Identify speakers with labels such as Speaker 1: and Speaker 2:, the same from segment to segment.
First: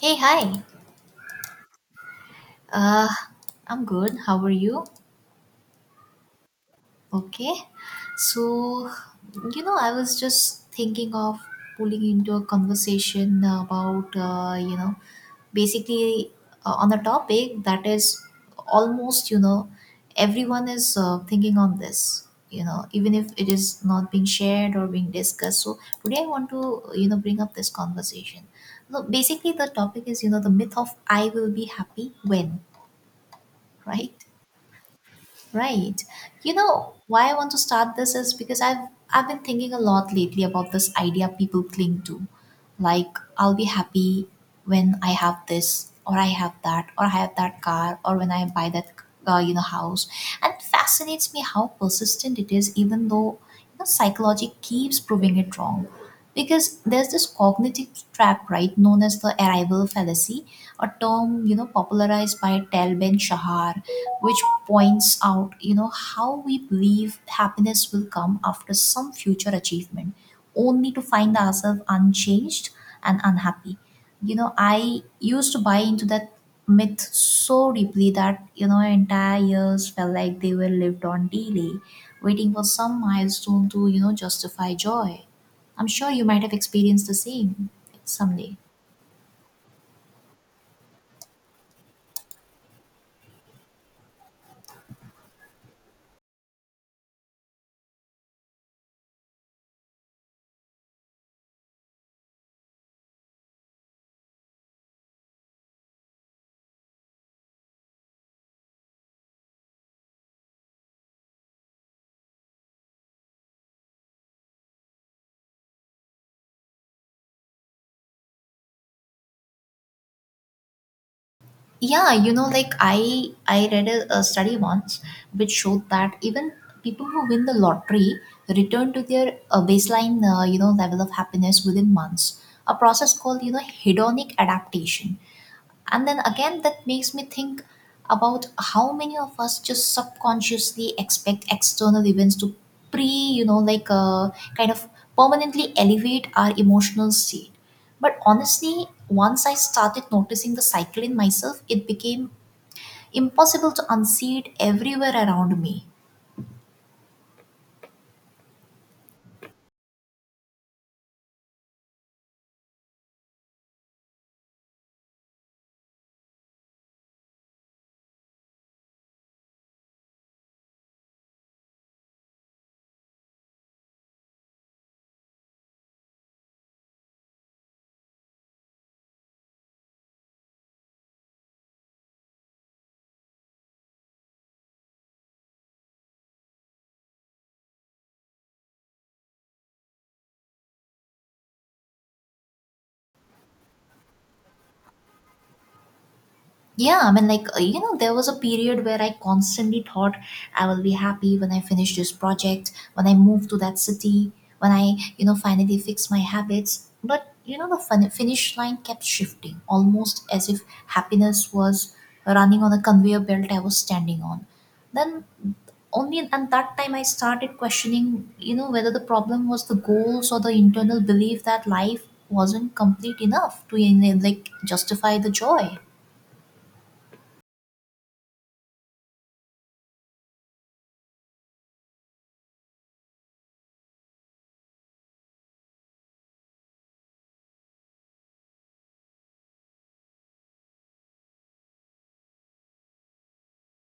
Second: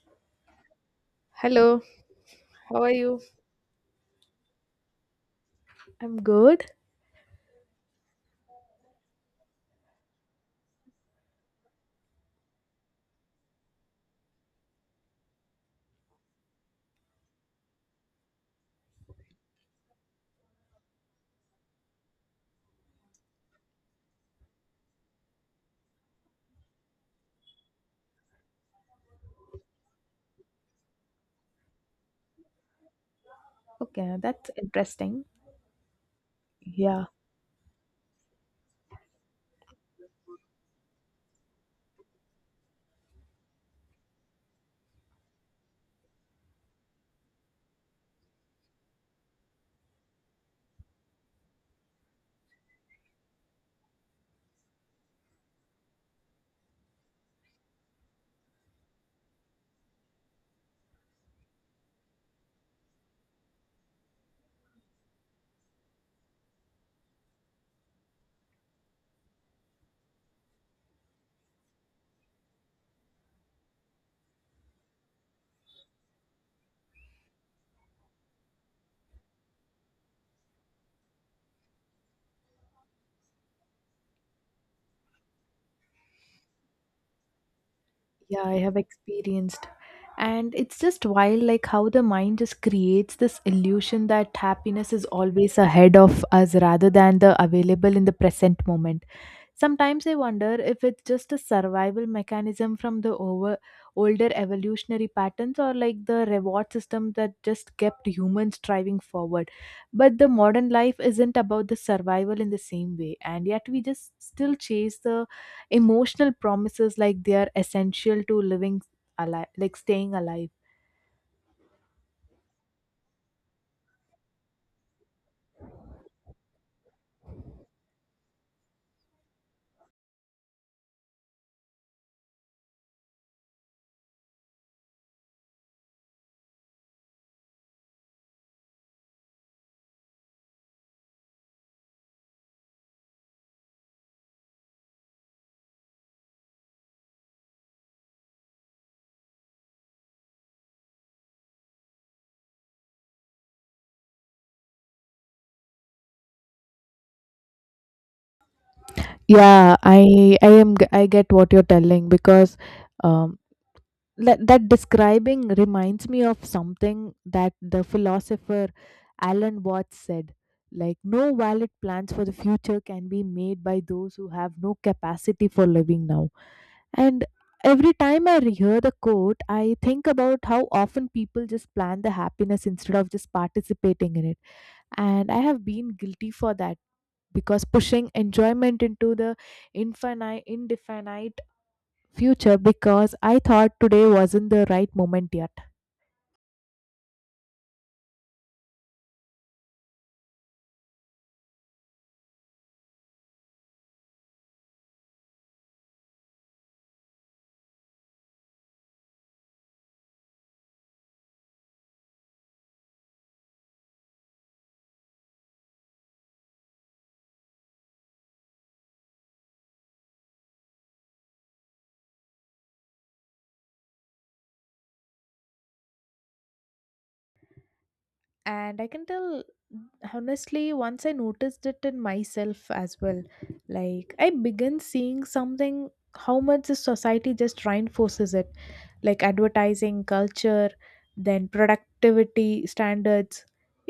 Speaker 1: Hey, hi.
Speaker 2: Hello, how are
Speaker 1: Uh,
Speaker 2: you?
Speaker 1: I'm good. How are you?
Speaker 2: I'm good.
Speaker 1: Okay. So, I was just thinking of pulling into a conversation about, basically on a topic that is almost, everyone is thinking on this, even if it is not being shared or being discussed. So, today I want to, bring up this conversation. So, basically, the topic is, the myth of I will be happy when, right?
Speaker 2: Okay, that's interesting.
Speaker 1: Right. You know
Speaker 2: Yeah,
Speaker 1: why I want to start this is because I've been thinking a lot lately about this idea people cling to. Like I'll be happy when I have this or I have that or I have that car or when I buy that house. And it fascinates me how persistent it is even though psychology keeps proving it wrong. Because there's this cognitive trap, right, known as the arrival fallacy, a term popularized by Tal Ben Shahar, which points out how we believe happiness will come after some future achievement, only to find ourselves unchanged and unhappy. I used to buy into that myth so deeply that entire years felt like they were lived on daily, waiting for some milestone to justify joy. I'm sure you might have experienced the same
Speaker 2: yeah, I
Speaker 1: someday.
Speaker 2: have experienced. And it's just wild, like how the mind just creates this illusion that happiness is always ahead of us rather than the available in the present moment. Sometimes I wonder if it's just a survival mechanism from the over older evolutionary patterns, or like the reward system that just kept humans striving forward. But the modern life isn't about the survival in the same way, and yet we just still chase the emotional promises like they are essential to living alive, like staying alive.
Speaker 1: Yeah, like I read a study once which showed that even people who win the lottery return to their baseline level of happiness within months, a process called hedonic adaptation. And then again that makes me think about how many of us just subconsciously expect external events to pre you know like kind of permanently elevate our emotional state. But honestly, once I started noticing the cycle in myself, it became impossible to unsee it everywhere around me.
Speaker 2: Yeah, I get what you're telling, because um that describing reminds me of something that the philosopher Alan Watts said, like, no valid plans for the future can be made by those who have no capacity for living now. And every time I hear the quote, I think about how often people just plan the happiness instead of just participating in it. And I have been guilty for that, because pushing enjoyment into the infinite indefinite future, because I thought today wasn't the right moment yet.
Speaker 1: Yeah, I mean, like, there was a period where I constantly thought I will be happy when I finish this project, when I move to that city, when I, finally fix my habits. But, the finish line kept shifting, almost as if happiness was running on a conveyor belt I was standing on. Then, only at that time I started questioning, whether the problem was the goals or the internal belief that life wasn't complete enough to, justify the joy.
Speaker 2: And I can tell, honestly, once I noticed it in myself as well, like, I began seeing something, how much the society just reinforces it, like advertising culture, then productivity standards.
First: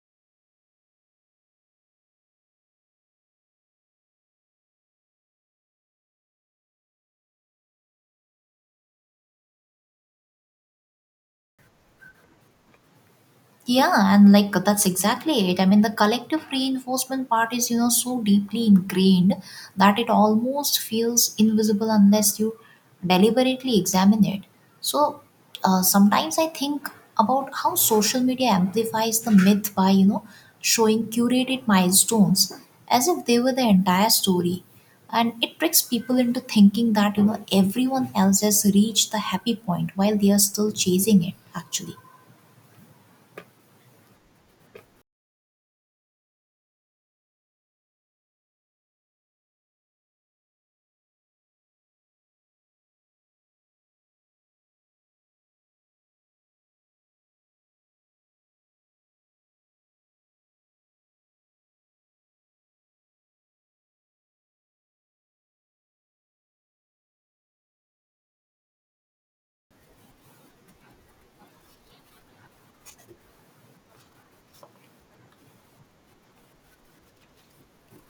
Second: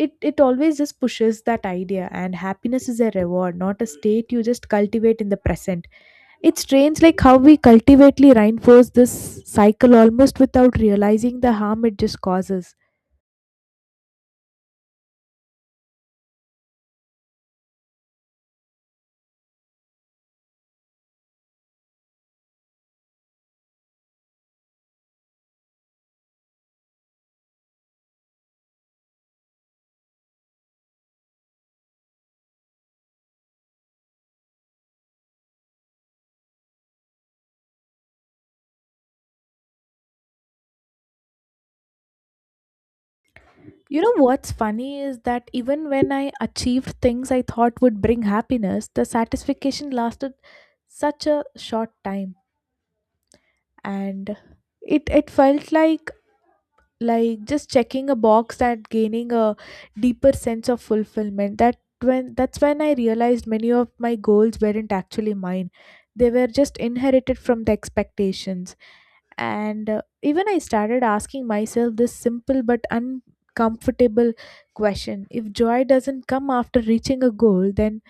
Speaker 2: It always just pushes that idea, and happiness is a reward, not a state you just cultivate in the present. It's strange, like how we cultivately reinforce this cycle almost without realizing the harm it just causes.
Speaker 1: Yeah, and like that's exactly it. I mean, the collective reinforcement part is, so deeply ingrained that it almost feels invisible unless you deliberately examine it. So sometimes I think about how social media amplifies the myth by, showing curated milestones as if they were the entire story. And it tricks people into thinking that, everyone else has reached the happy point while they are still chasing it, actually.
Speaker 2: You know what's funny is that even when I achieved things I thought would bring happiness, the satisfaction lasted such a short time. And it felt like just checking a box and gaining a deeper sense of fulfillment, that's when I realized many of my goals weren't actually mine, they were just inherited from the expectations. And even I started asking myself this simple but uncomfortable question: if joy doesn't come after reaching a goal, then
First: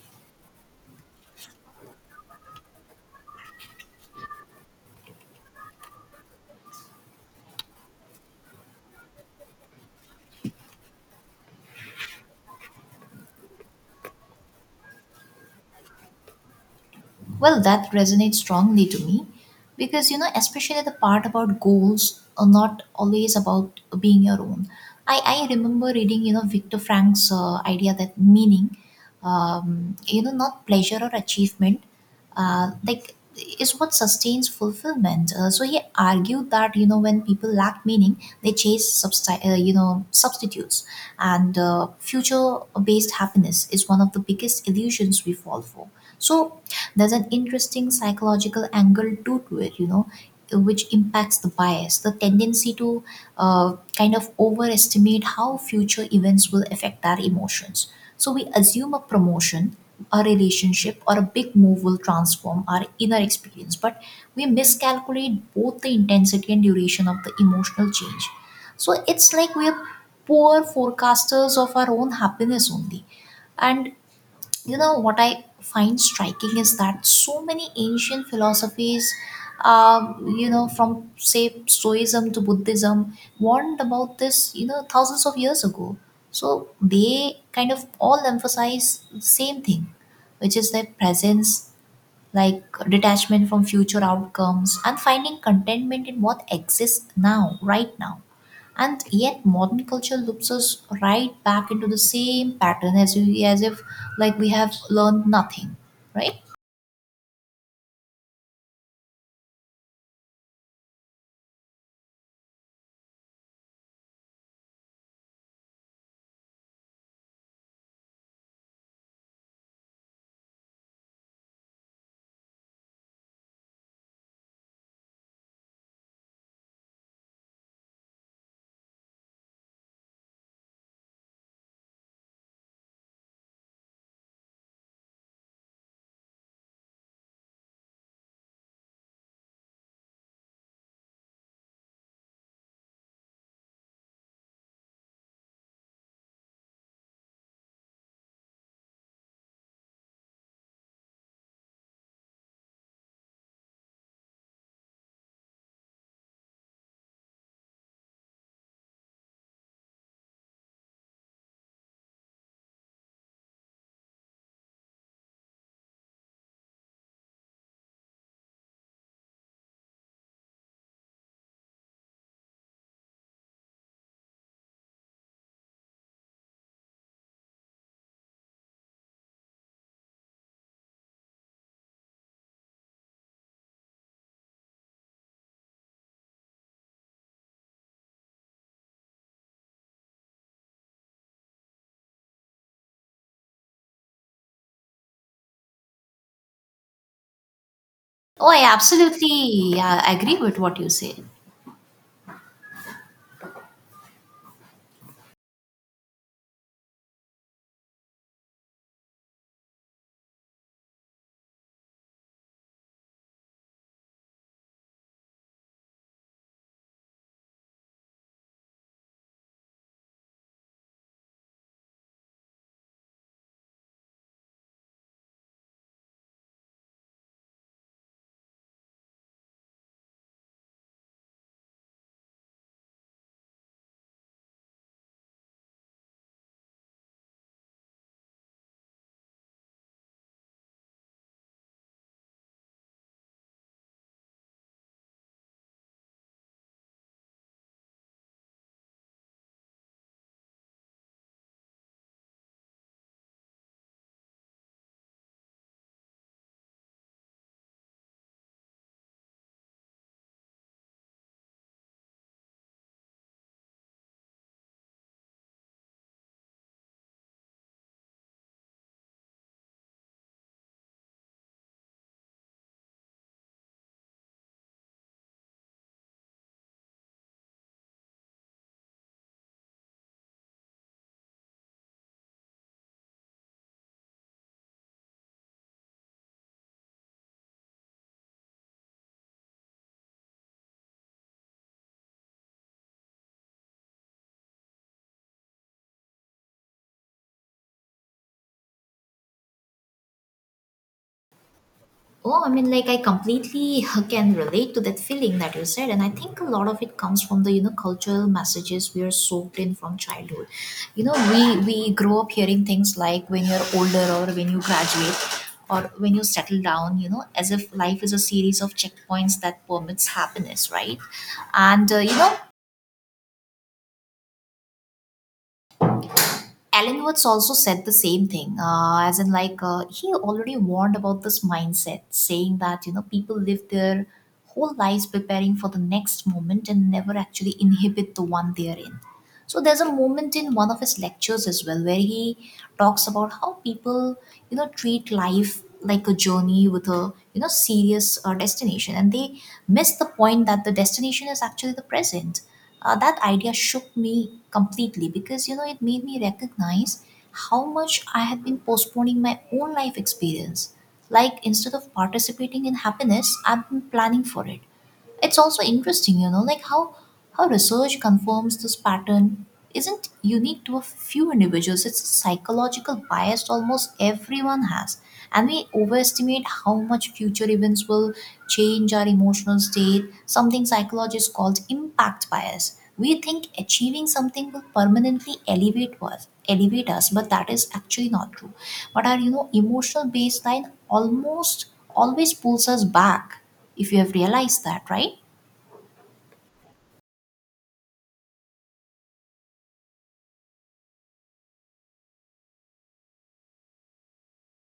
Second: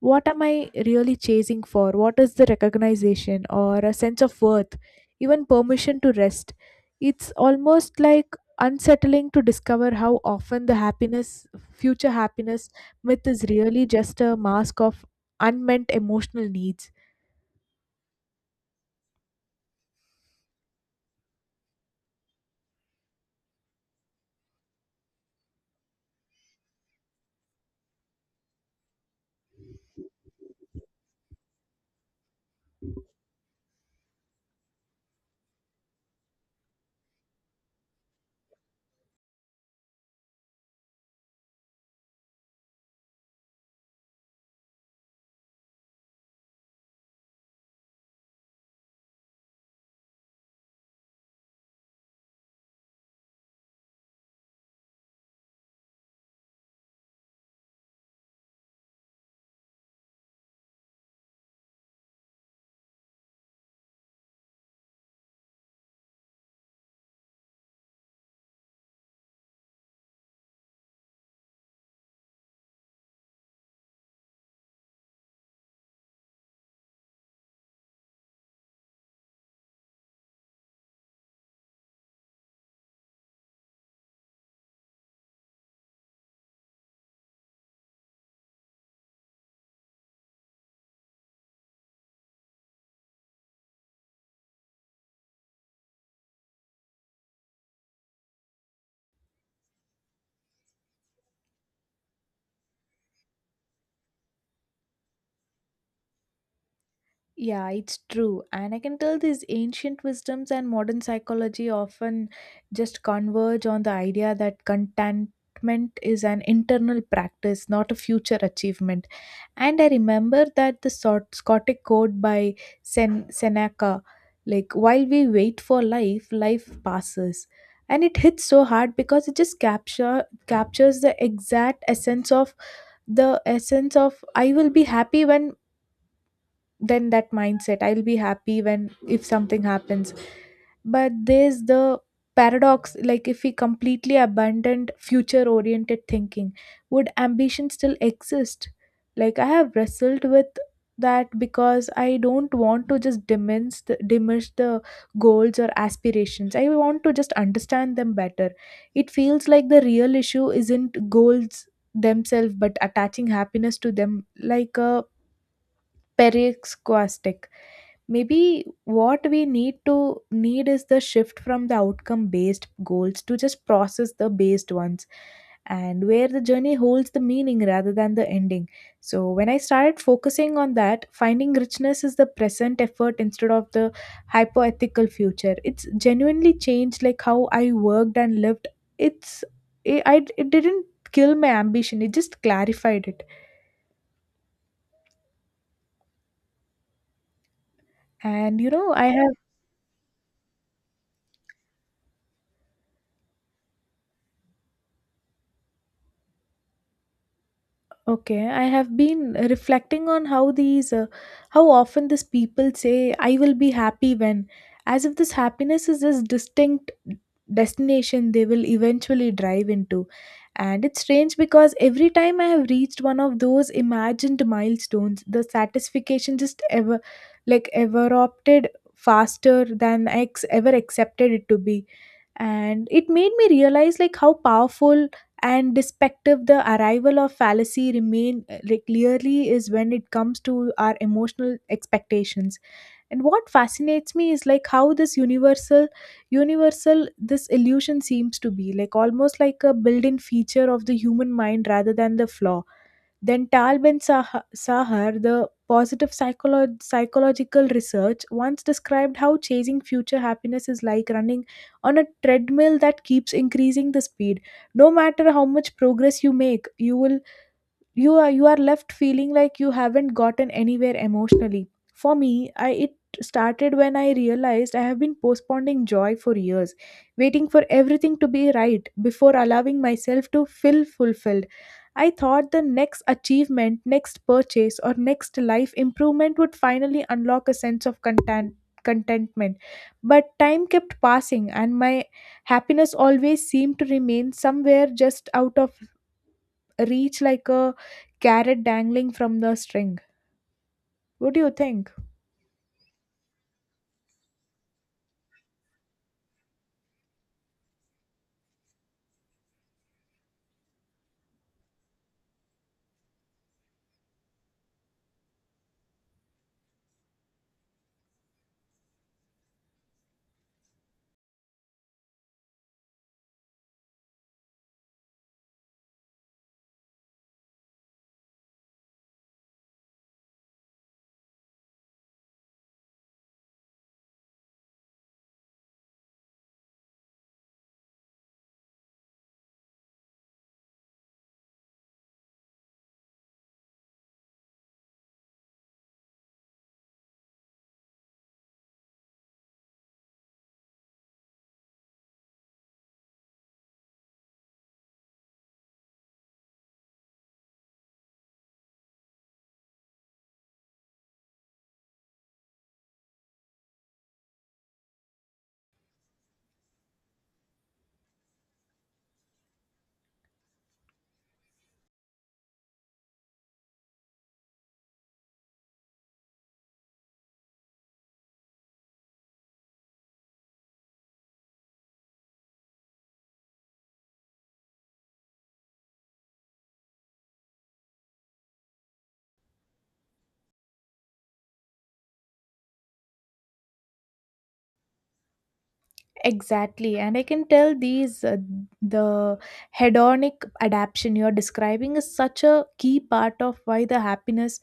Speaker 2: what am I really chasing for? What is the recognition, or a sense of worth, even permission to rest? It's almost, like, unsettling to discover how often the happiness, future happiness myth is really just a mask of unmet emotional needs.
Speaker 1: Well, that resonates strongly to me because, especially the part about goals are not always about being your own. I remember reading, Viktor Frank's idea that meaning, not pleasure or achievement, uh, like is what sustains fulfillment. So he argued that, when people lack meaning, they chase, substitutes, and future-based happiness is one of the biggest illusions we fall for. So there's an interesting psychological angle too to it, which impacts the bias, the tendency to kind of overestimate how future events will affect our emotions. So we assume a promotion, a relationship or a big move will transform our inner experience, but we miscalculate both the intensity and duration of the emotional change. So it's like we're poor forecasters of our own happiness only. And what I find striking is that so many ancient philosophies, um, from say stoicism to buddhism, warned about this thousands of years ago. So they kind of all emphasize the same thing, which is their presence, like detachment from future outcomes and finding contentment in what exists now, right now. And yet, modern culture loops us right back into the same pattern, as if like we have learned nothing, right?
Speaker 2: Yeah, it's true. And I can tell these ancient wisdoms and modern psychology often just converge on the idea that contentment is an internal practice, not a future achievement. And I remember that the Scotic quote by Seneca, like, while we wait for life, life passes. And it hits so hard because it just captures the exact essence of I will be happy when, then that mindset, I'll be happy when if something happens. But there's the paradox: like, if we completely abandoned future oriented thinking, would ambition still exist? Like, I have wrestled with that, because I don't want to just diminish the goals or aspirations. I want to just understand them better. It feels like the real issue isn't goals themselves, but attaching happiness to them like a periscope stick. Maybe what we need is the shift from the outcome based goals to just process the based ones, and where the journey holds the meaning rather than the ending. So when I started focusing on that, finding richness is the present effort instead of the hypothetical future, it's genuinely changed like how I worked and lived. It's it, I, it didn't kill my ambition, it just clarified it.
Speaker 1: Oh,
Speaker 2: And
Speaker 1: I
Speaker 2: I have.
Speaker 1: absolutely agree with what you said.
Speaker 2: Okay, I have been reflecting on how how often these people say, I will be happy when, as if this happiness is this distinct destination they will eventually drive into. And it's strange because every time I have reached one of those imagined milestones, the satisfaction just like, ever opted faster than I ever accepted it to be. And it made me realize like how powerful and despective the arrival of fallacy remain, like clearly is when it comes to our emotional expectations. And what fascinates me is like how this universal this illusion seems to be, like almost like a built-in feature of the human mind rather than the flaw. Then Talben Sahar, the positive psychological research, once described how chasing future happiness is like running on a treadmill that keeps increasing the speed. No matter how much progress you make, you are left feeling like you haven't gotten anywhere emotionally. For me, I it started when I realized I have been postponing joy for years, waiting for everything to be right before allowing myself to feel fulfilled. I thought the next achievement, next purchase, or next life improvement would finally unlock a sense of contentment. But time kept passing and my happiness always seemed to remain somewhere just out of reach, like a carrot dangling from the string. What do you think?
Speaker 1: Oh, I mean, like I completely can relate to that feeling that you said, and I think a lot of it comes from the cultural messages we are soaked in from childhood. You know, we grow up hearing things like when you're older or when you graduate or when you settle down. You know, as if life is a series of checkpoints that permits happiness, right? And Alan Watts also said the same thing, as in like he already warned about this mindset, saying that people live their whole lives preparing for the next moment and never actually inhibit the one they are in. So there's a moment in one of his lectures as well where he talks about how people, treat life like a journey with a, serious destination, and they miss the point that the destination is actually the present. That idea shook me completely because, it made me recognize how much I had been postponing my own life experience. Like instead of participating in happiness, I've been planning for it. It's also interesting, how research confirms this pattern isn't unique to a few individuals, it's a psychological bias almost everyone has. And we overestimate how much future events will change our emotional state, something psychologists call impact bias. We think achieving something will permanently elevate us, but that is actually not true. But our emotional baseline almost always pulls us back, if you have realized that, right?
Speaker 2: Exactly. And I can tell the hedonic adaptation you're describing is such a key part of why the happiness,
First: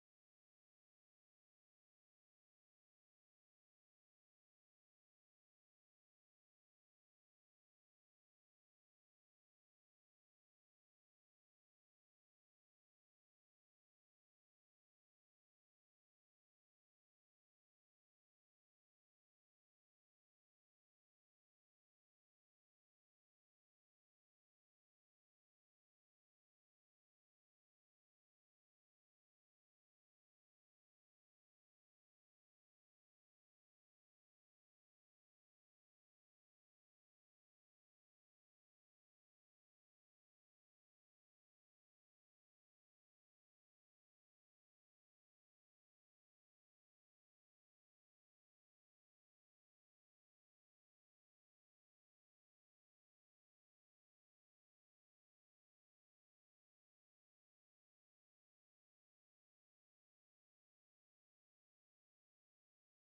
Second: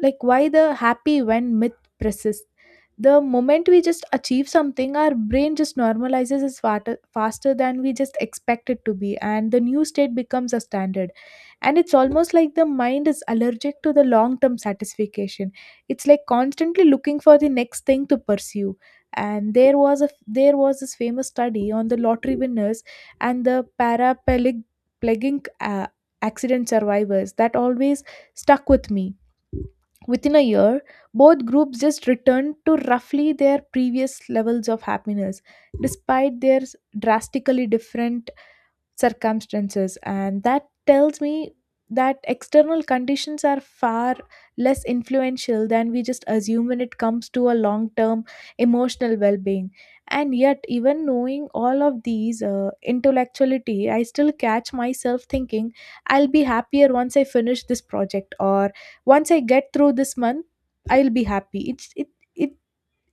Speaker 2: like why the happy when myth persists. The moment we just achieve something, our brain just normalizes it faster, faster than we just expect it to be, and the new state becomes a standard. And it's almost like the mind is allergic to the long term satisfaction. It's like constantly looking for the next thing to pursue. And there was this famous study on the lottery winners and the paraplegic plegic, uh, accident survivors, that always stuck with me. Within a year, both groups just returned to roughly their previous levels of happiness, despite their drastically different circumstances. And that tells me that external conditions are far less influential than we just assume when it comes to a long term emotional well being. And yet, even knowing all of these intellectuality, I still catch myself thinking, I'll be happier once I finish this project, or once I get through this month, I'll be happy. it's it, it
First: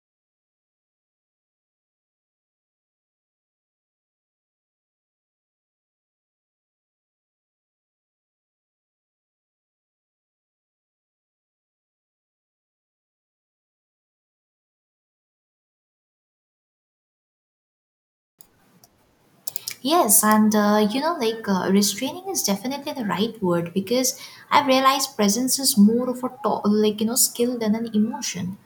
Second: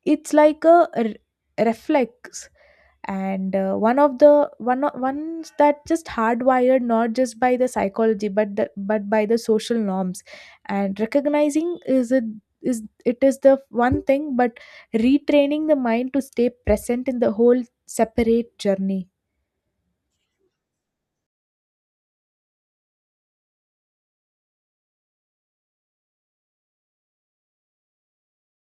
Speaker 2: it's like a reflex. And one of the ones that just hardwired, not just by the psychology, but by the social norms. And recognizing is the one thing, but retraining the mind to stay present in the whole separate journey.
Speaker 1: Yes, and restraining is definitely the right word because I've realized presence is more of a skill than an emotion.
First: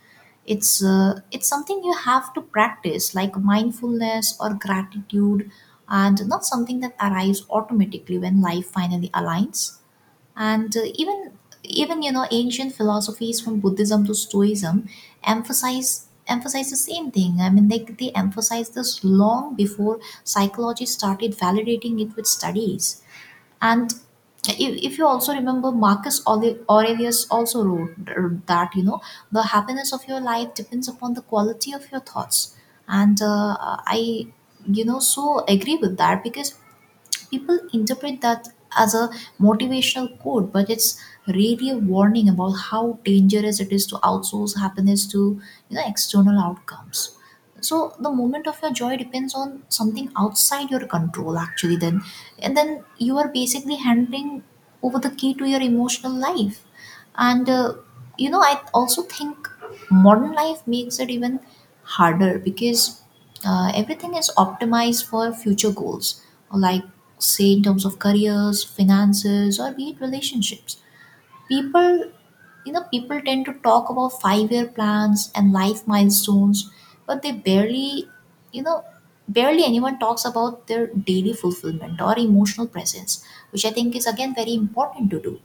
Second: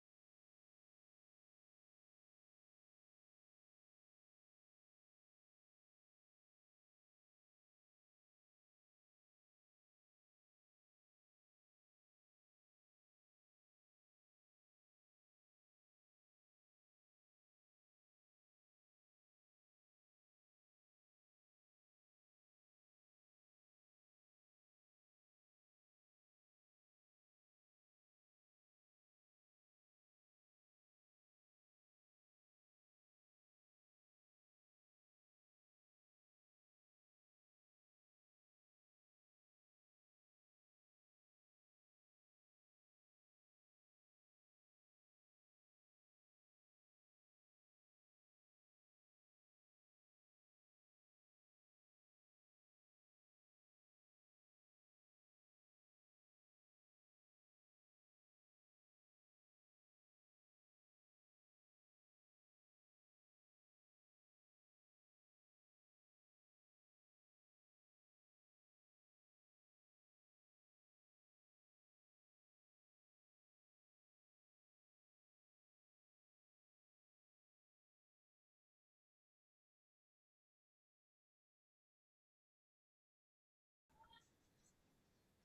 Speaker 1: It's something you have to practice, like mindfulness or gratitude, and not something that arrives automatically when life finally aligns. And even ancient philosophies from buddhism to stoicism emphasize the same thing. I mean, they emphasize this long before psychology started validating it with studies. And if you also remember, Marcus Aurelius also wrote that the happiness of your life depends upon the quality of your thoughts. And I so agree with that because people interpret that as a motivational quote, but it's really a warning about how dangerous it is to outsource happiness to external outcomes. So the moment of your joy depends on something outside your control actually, then. And then you are basically handing over the key to your emotional life. And I also think modern life makes it even harder because everything is optimized for future goals, like say in terms of careers, finances or be it relationships. People you know people tend to talk about 5-year plans and life milestones, but they barely, you know barely anyone talks about their daily fulfillment or emotional presence, which I think is again very important to do.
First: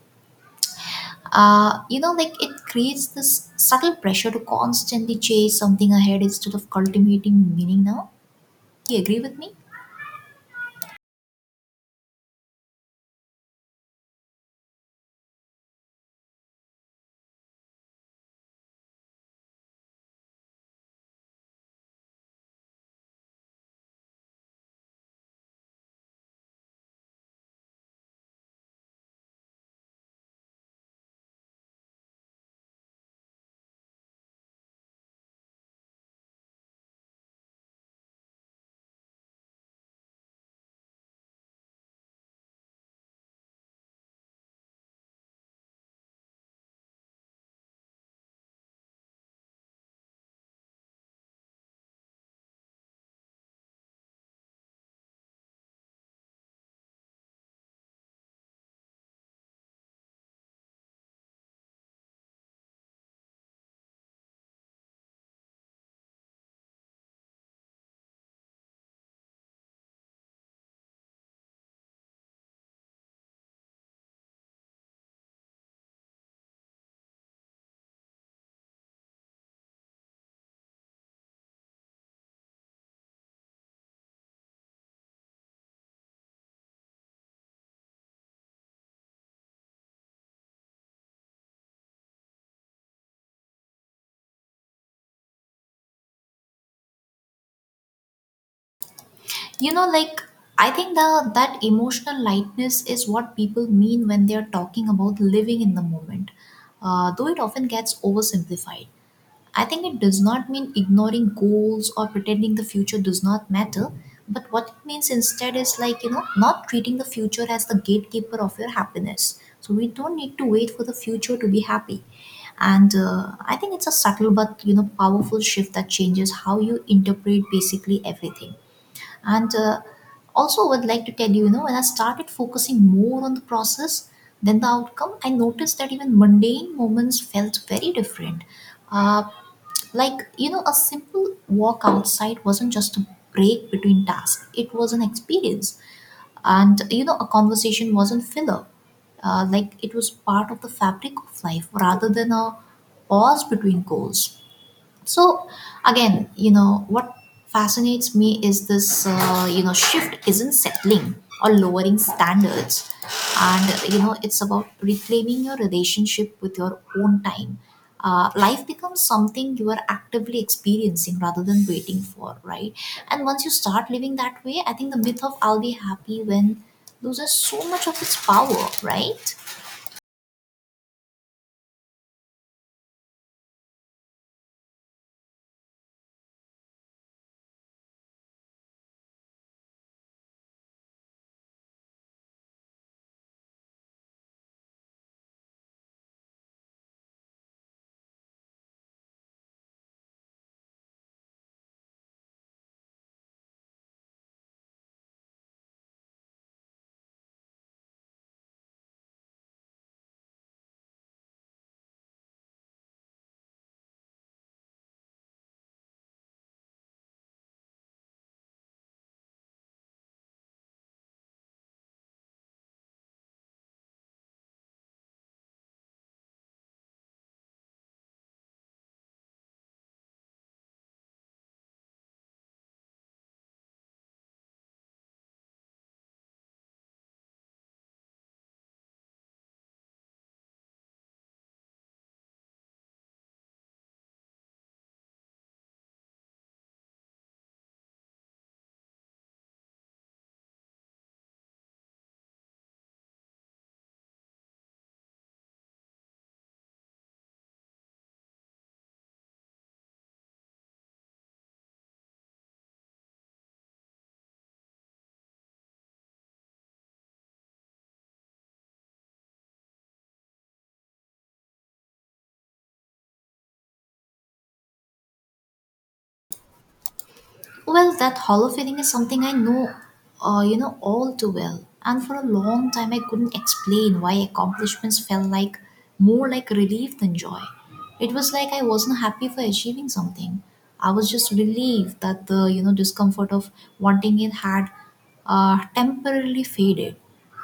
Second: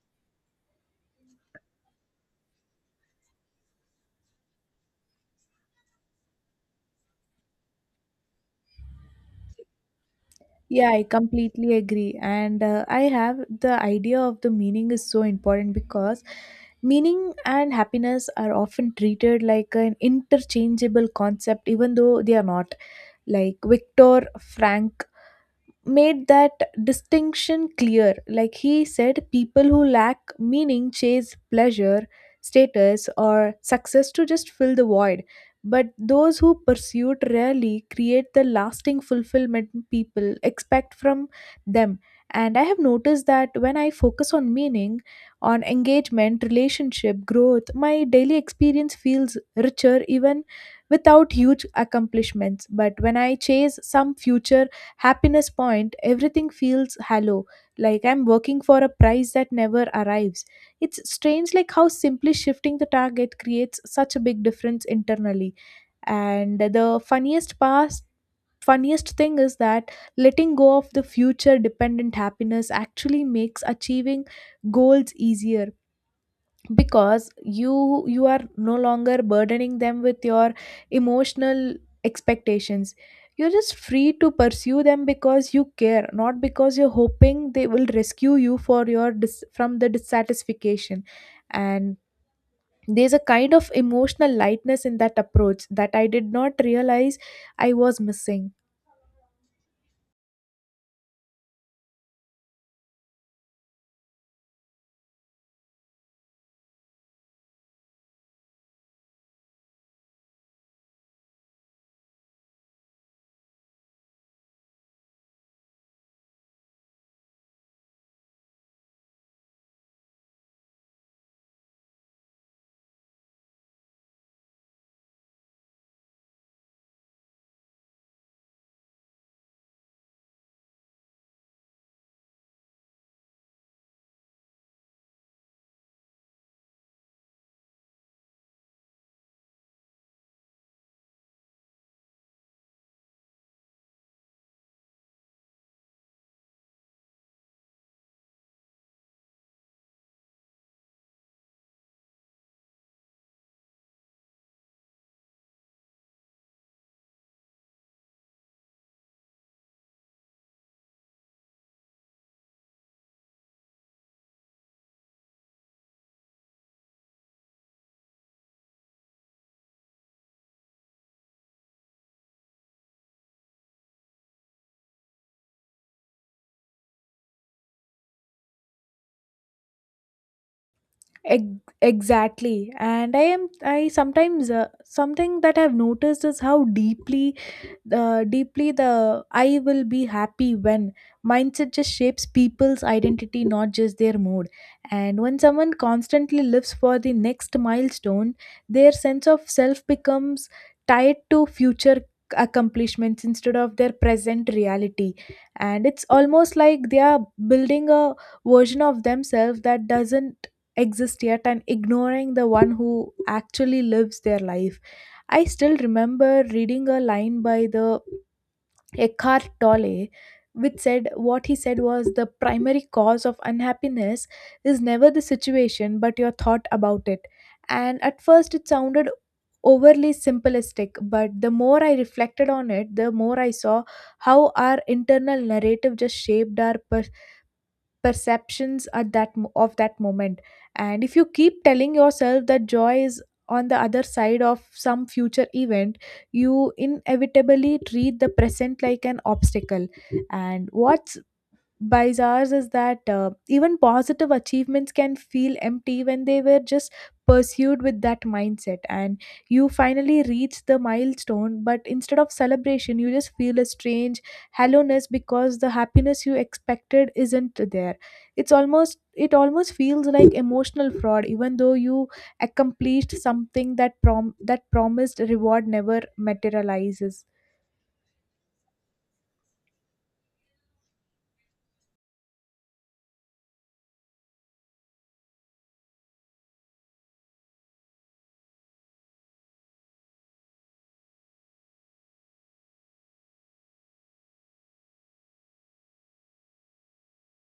Speaker 1: It creates this subtle pressure to constantly chase something ahead instead of cultivating meaning now. Do you agree with me?
Speaker 2: Yeah, I completely agree. And I have the idea of the meaning is so important, because meaning and happiness are often treated like an interchangeable concept, even though they are not. Like Viktor Frankl made that distinction clear. Like he said, people who lack meaning chase pleasure, status, or success to just fill the void. But those who pursue it rarely create the lasting fulfillment people expect from them. And I have noticed that when I focus on meaning, on engagement, relationship, growth, my daily experience feels richer even without huge accomplishments. But when I chase some future happiness point, everything feels hollow, like I'm working for a prize that never arrives. It's strange, like how simply shifting the target creates such a big difference internally. And the funniest thing is that letting go of the future dependent happiness actually makes achieving goals easier, because you you are no longer burdening them with your emotional expectations. You're just free to pursue them because you care, not because you're hoping they will rescue you from the dissatisfaction. And there's a kind of emotional lightness in that approach that I did not realize I was missing.
Speaker 1: you know like I think the that emotional lightness is what people mean when they're talking about living in the moment, though it often gets oversimplified. I think it does not mean ignoring goals or pretending the future does not matter, but what it means instead is like not treating the future as the gatekeeper of your happiness, so we don't need to wait for the future to be happy. And I think it's a subtle but powerful shift that changes how you interpret basically everything. And also, would like to tell you, when I started focusing more on the process than the outcome, I noticed that even mundane moments felt very different. Uh, a simple walk outside wasn't just a break between tasks, it was an experience. And, a conversation wasn't filler. It was part of the fabric of life rather than a pause between goals. So again, what fascinates me is this shift isn't settling or lowering standards. And it's about reclaiming your relationship with your own time. Life becomes something you are actively experiencing rather than waiting for, right? And once you start living that way, I think the myth of I'll be happy when loses so much of its power, right?
Speaker 2: Exactly. And I sometimes, something that I've noticed is how deeply, the I will be happy when mindset just shapes people's identity, not just their mood. And when someone constantly lives for the next milestone, their sense of self becomes tied to future accomplishments instead of their present reality. And it's almost like they are building a version of themselves that doesn't exist yet, and ignoring the one who actually lives their life. I still remember reading a line by the Eckhart Tolle, which said what he said was, the primary cause of unhappiness is never the situation but your thought about it. And at first it sounded overly simplistic, but the more I reflected on it, the more I saw how our internal narrative just shaped our perceptions of that moment. And if you keep telling yourself that joy is on the other side of some future event, you inevitably treat the present like an obstacle. And what by Zars is that, even positive achievements can feel empty when they were just pursued with that mindset. And you finally reach the milestone, but instead of celebration you just feel a strange hollowness because the happiness you expected isn't there. It almost feels like emotional fraud, even though you accomplished something that promised reward never materializes.
Speaker 1: Well, that hollow feeling is something I know, all too well. And for a long time, I couldn't explain why accomplishments felt like more like relief than joy. It was like I wasn't happy for achieving something. I was just relieved that the discomfort of wanting it had temporarily faded.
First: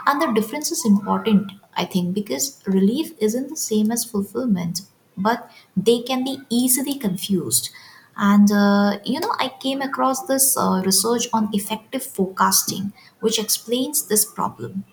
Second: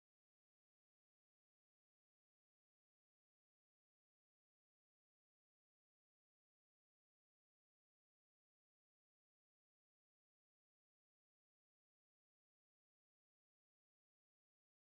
Speaker 1: And the difference is important, I think, because relief isn't the same as fulfillment, but they can be easily confused. And, I came across this research on effective forecasting, which explains this problem.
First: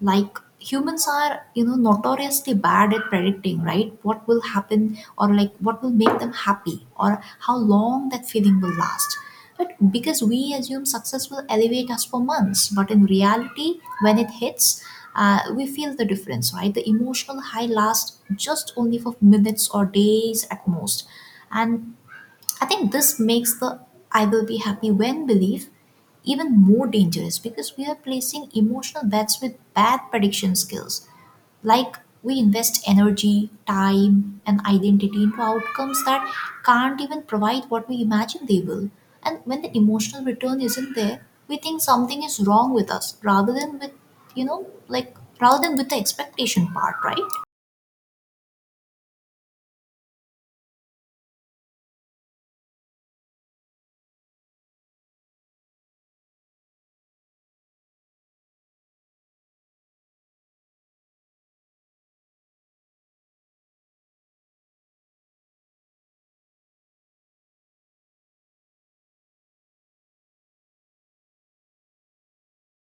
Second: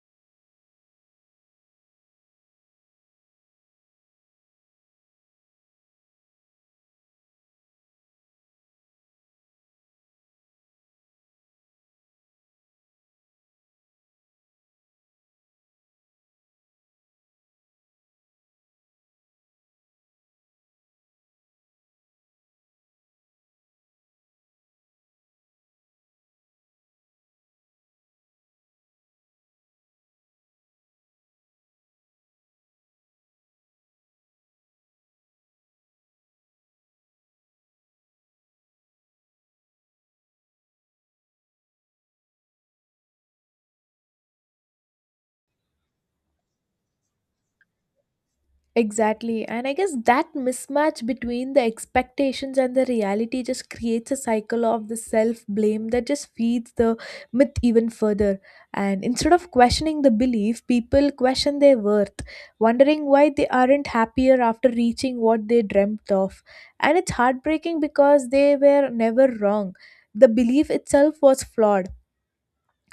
Speaker 1: Like, humans are, notoriously bad at predicting, right, what will happen, or like what will make them happy, or how long that feeling will last. But because we assume success will elevate us for months, but in reality when it hits, we feel the difference, right? The emotional high lasts just only for minutes or days at most. And I think this makes the "I will be happy when" belief even more dangerous, because we are placing emotional bets with bad prediction skills. Like, we invest energy, time, and identity into outcomes that can't even provide what we imagine they will. And when the emotional return isn't there, we think something is wrong with us rather than with, rather than with the expectation part, right?
Speaker 2: Exactly. And I guess that mismatch between the expectations and the reality just creates a cycle of the self blame that just feeds the myth even further. And instead of questioning the belief, people question their worth, wondering why they aren't happier after reaching what they dreamt of. And it's heartbreaking because they were never wrong. The belief itself was flawed.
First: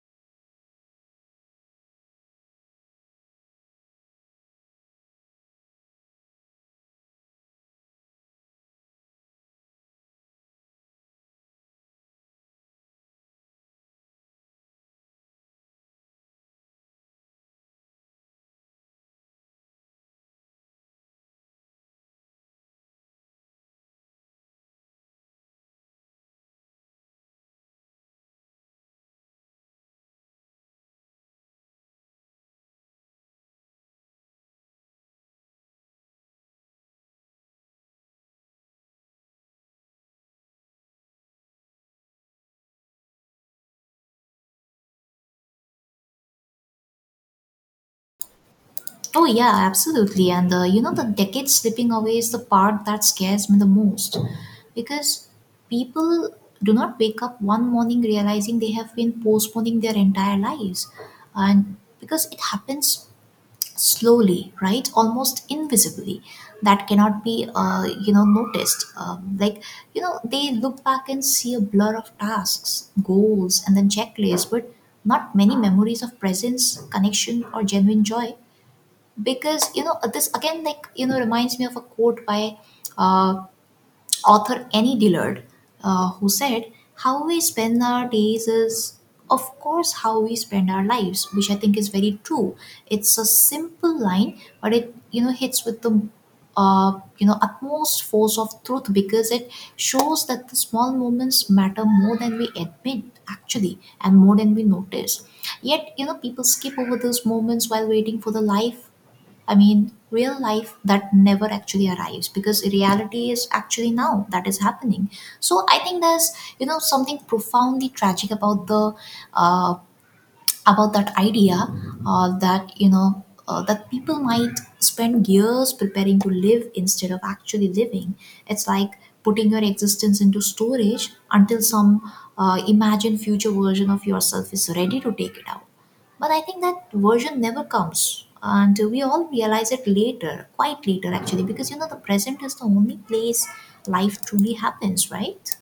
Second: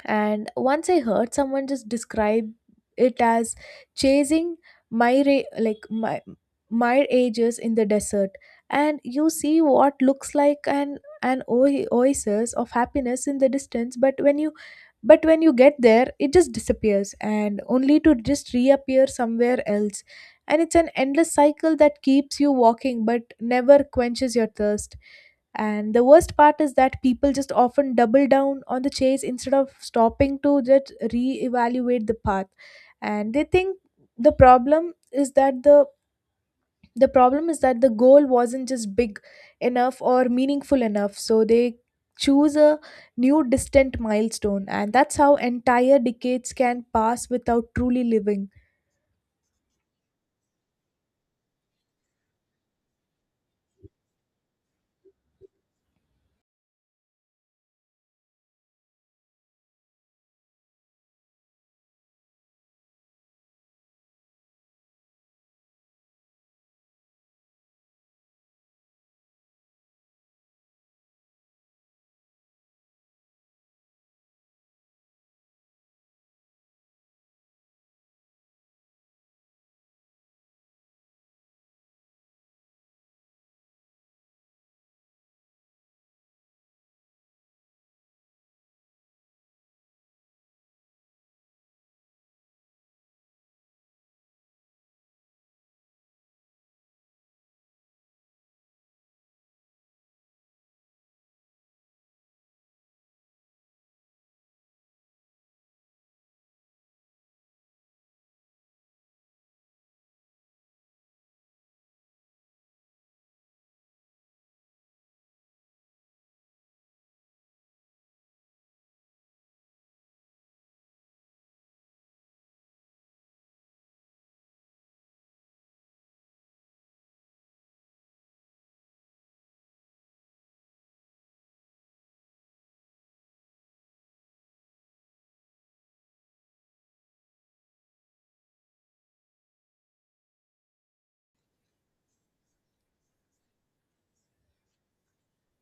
Speaker 2: And once I heard someone just describe it as chasing my ra- like my ages in the desert, and you see what looks like an oasis of happiness in the distance, but when you get there it just disappears, and only to just reappear somewhere else. And it's an endless cycle that keeps you walking but never quenches your thirst. And the worst part is that people just often double down on the chase instead of stopping to just reevaluate the path. And they think the problem is that the the problem is that the goal wasn't just big enough or meaningful enough, so they choose a new distant milestone, and that's how entire decades can pass without truly living.
Speaker 1: Oh yeah, absolutely. And the, the decade slipping away is the part that scares me the most, because people do not wake up one morning realizing they have been postponing their entire lives, and because it happens slowly, right? Almost invisibly, that cannot be noticed. Like, they look back and see a blur of tasks, goals, and then checklists, but not many memories of presence, connection, or genuine joy. Because, this again, like, reminds me of a quote by uh, author Annie Dillard, who said how we spend our days is, of course, how we spend our lives, which I think is very true. It's a simple line, but it, hits with the utmost force of truth, because it shows that the small moments matter more than we admit, actually, and more than we notice. Yet, people skip over those moments while waiting for the life, I mean, real life, that never actually arrives, because reality is actually now that is happening. So I think there's, something profoundly tragic about the, uh, about that idea, that you know that people might spend years preparing to live instead of actually living. It's like putting your existence into storage until some imagined future version of yourself is ready to take it out. But I think that version never comes, and we all realize it later, quite later, actually, because, the present is the only place life truly happens, right?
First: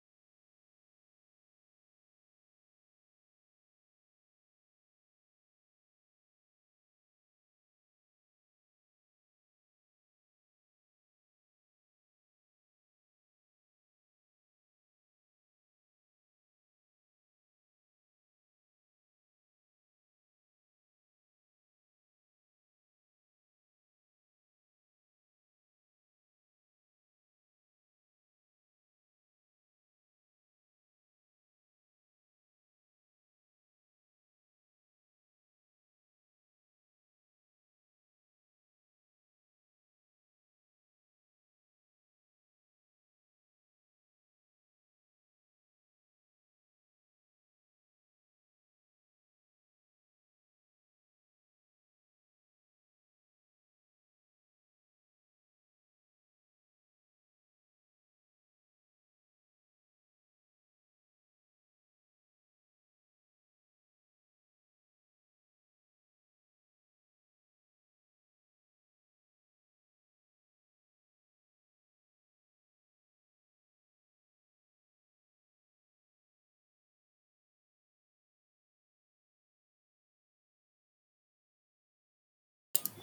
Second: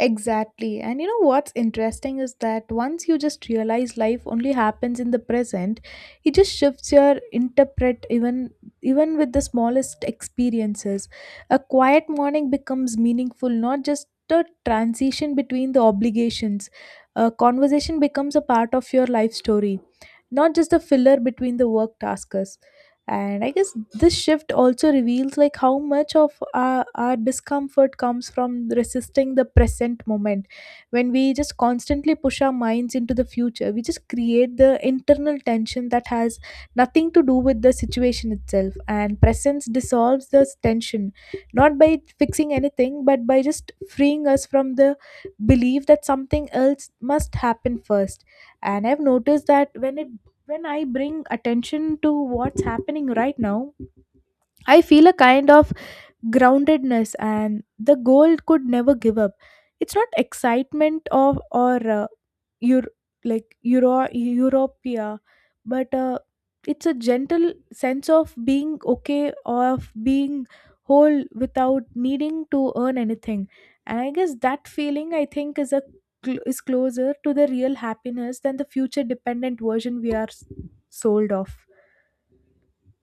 Speaker 2: Exactly. And you know what's interesting is that once you just realize life only happens in the present, it just shifts your interpret even with the smallest experiences. A quiet morning becomes meaningful, not just a transition between the obligations. A conversation becomes a part of your life story, not just the filler between the work tasks. And I guess this shift also reveals like how much of our discomfort comes from resisting the present moment. When we just constantly push our minds into the future, we just create the internal tension that has nothing to do with the situation itself, and presence dissolves this tension, not by fixing anything but by just freeing us from the belief that something else must happen first. And I've noticed that when I bring attention to what's happening right now, I feel a kind of groundedness and the goal could never give up. It's not excitement of or your like europea but it's a gentle sense of being okay, of being whole without needing to earn anything. And I guess that feeling, I think, is a cl- is closer to the real happiness than the future dependent version we are sold of.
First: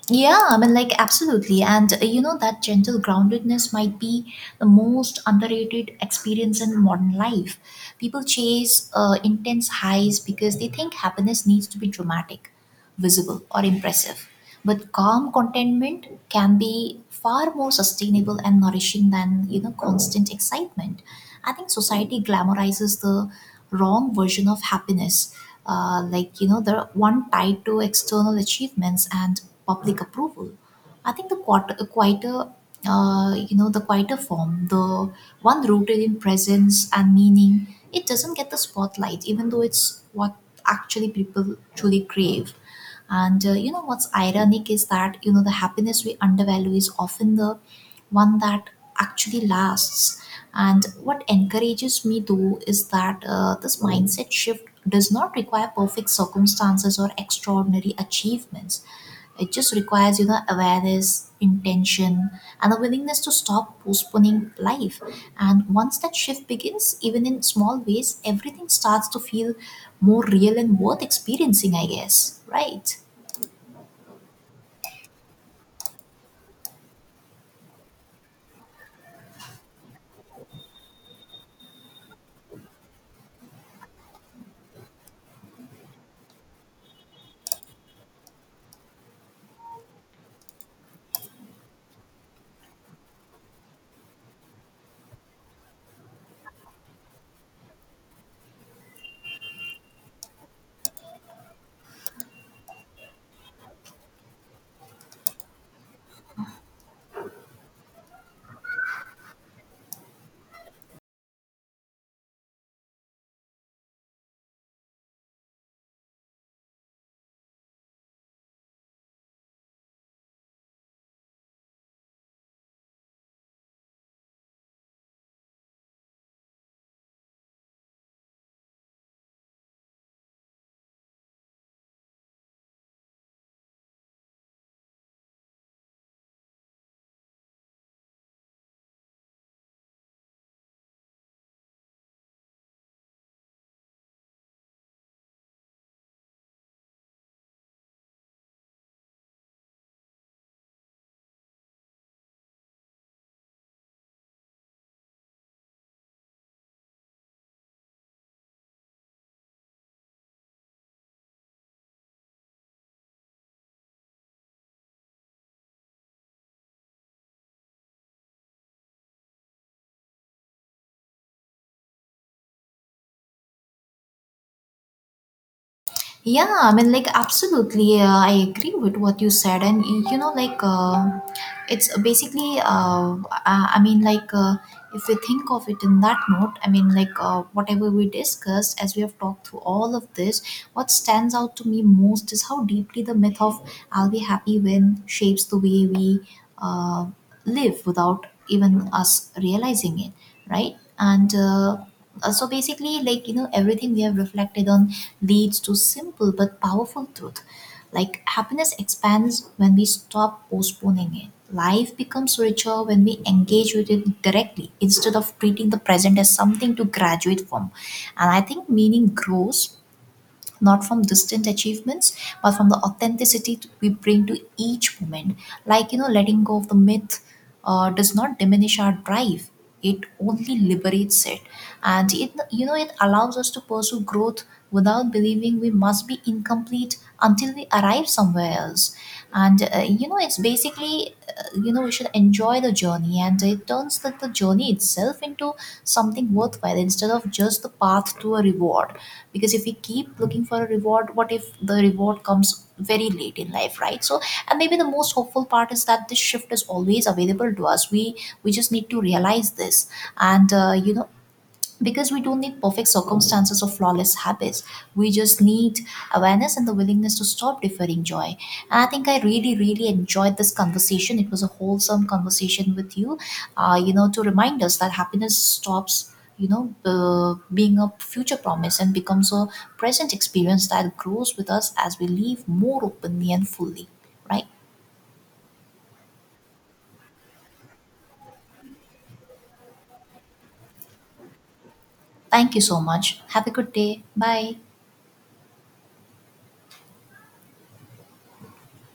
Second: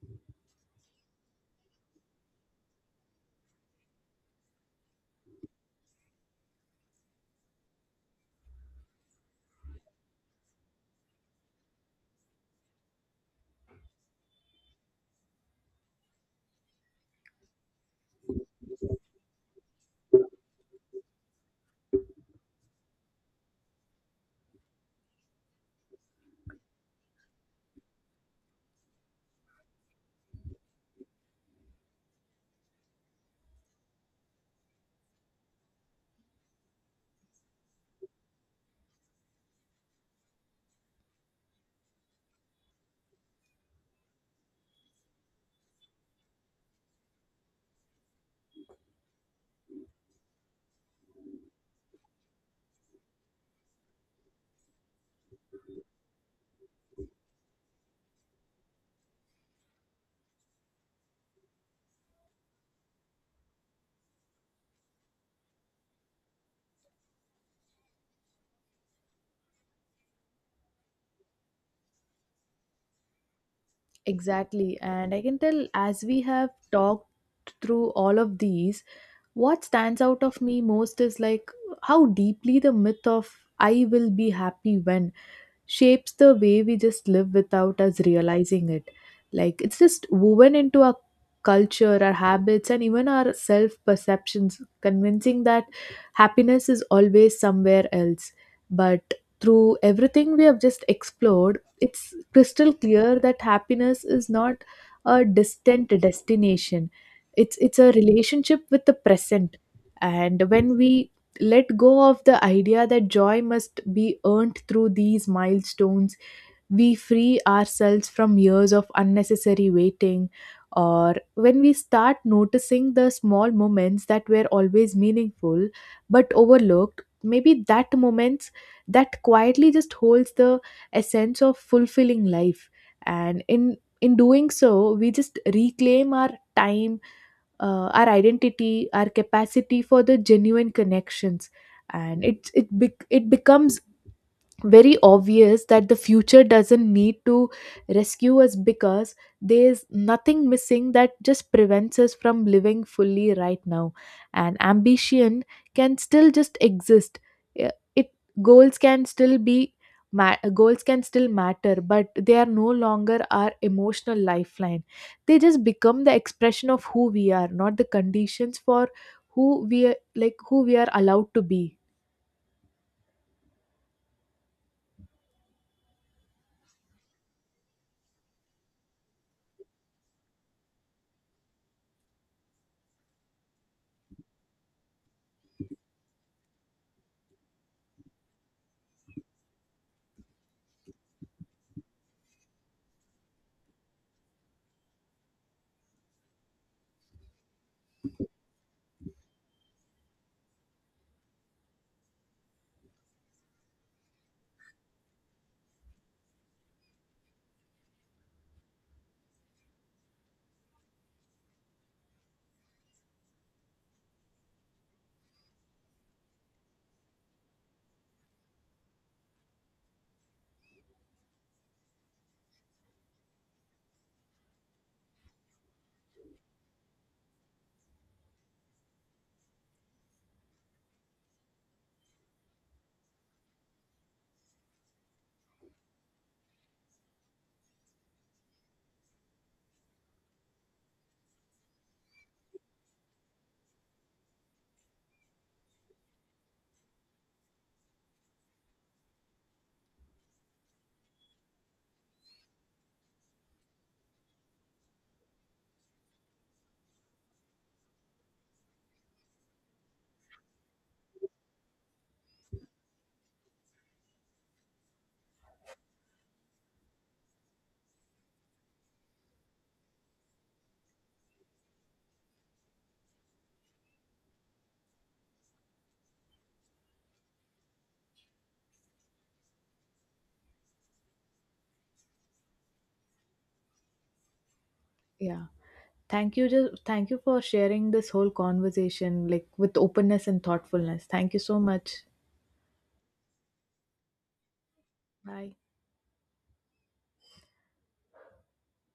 Speaker 1: Yeah, I mean, like, absolutely. And, that gentle groundedness might be the most underrated experience in modern life. People chase intense highs because they think happiness needs to be dramatic, visible, or impressive. But calm contentment can be far more sustainable and nourishing than, constant excitement. I think society glamorizes the wrong version of happiness. The one tied to external achievements and public approval. I think the quieter form, the one rooted in presence and meaning, it doesn't get the spotlight, even though it's what actually people truly crave. And, what's ironic is that, the happiness we undervalue is often the one that actually lasts. And what encourages me, though, is that this mindset shift does not require perfect circumstances or extraordinary achievements. It just requires, awareness, intention, and a willingness to stop postponing life. And once that shift begins, even in small ways, everything starts to feel more real and worth experiencing, I guess, right?
Speaker 2: Exactly. And I can tell, as we have talked through all of these, what stands out of me most is like how deeply the myth of I will be happy when shapes the way we just live without us realizing it. Like it's just woven into our culture, our habits, and even our self perceptions, convincing that happiness is always somewhere else. But through everything we have just explored, it's crystal clear that happiness is not a distant destination. It's a relationship with the present. And when we let go of the idea that joy must be earned through these milestones. We free ourselves from years of unnecessary waiting, or when we start noticing the small moments that were always meaningful but overlooked, maybe that moments that quietly just holds the essence of fulfilling life. And in doing so, we just reclaim our time, our identity, our capacity for the genuine connections, and it becomes very obvious that the future doesn't need to rescue us, because there's nothing missing that just prevents us from living fully right now. And ambition can still just exist. It goals can still be ma- goals can still matter, but they are no longer our emotional lifeline. They just become the expression of who we are, not the conditions for who we are, like who we are allowed to be.
Speaker 1: Yeah, I mean, like, absolutely. I agree with what you said. And, it's basically, I mean, like, if we think of it in that note, I mean, like, whatever we discussed, as we have talked through all of this, what stands out to me most is how deeply the myth of "I'll be happy when" shapes the way we uh, live without even us realizing it, right? And so basically, like, everything we have reflected on leads to simple but powerful truth. Like, happiness expands when we stop postponing it. Life becomes richer when we engage with it directly instead of treating the present as something to graduate from. And I think meaning grows not from distant achievements, but from the authenticity we bring to each moment. Like, letting go of the myth does not diminish our drive, it only liberates it. And it, it allows us to pursue growth without believing we must be incomplete until we arrive somewhere else. And, it's basically, we should enjoy the journey, and it turns the journey itself into something worthwhile instead of just the path to a reward. Because if we keep looking for a reward, what if the reward comes very late in life, right? So, and maybe the most hopeful part is that this shift is always available to us. We just need to realize this. And, because we don't need perfect circumstances or flawless habits, we just need awareness and the willingness to stop deferring joy. And I think I really enjoyed this conversation. It was a wholesome conversation with you, you know to remind us that happiness stops, being a future promise and becomes a present experience that grows with us as we live more openly and fully, right?
Speaker 2: Yeah. Thank you. Just thank you for sharing this whole conversation, like with openness and thoughtfulness. Thank you so much.
Speaker 1: Thank you so much. Have a good day. Bye.
Speaker 2: Bye.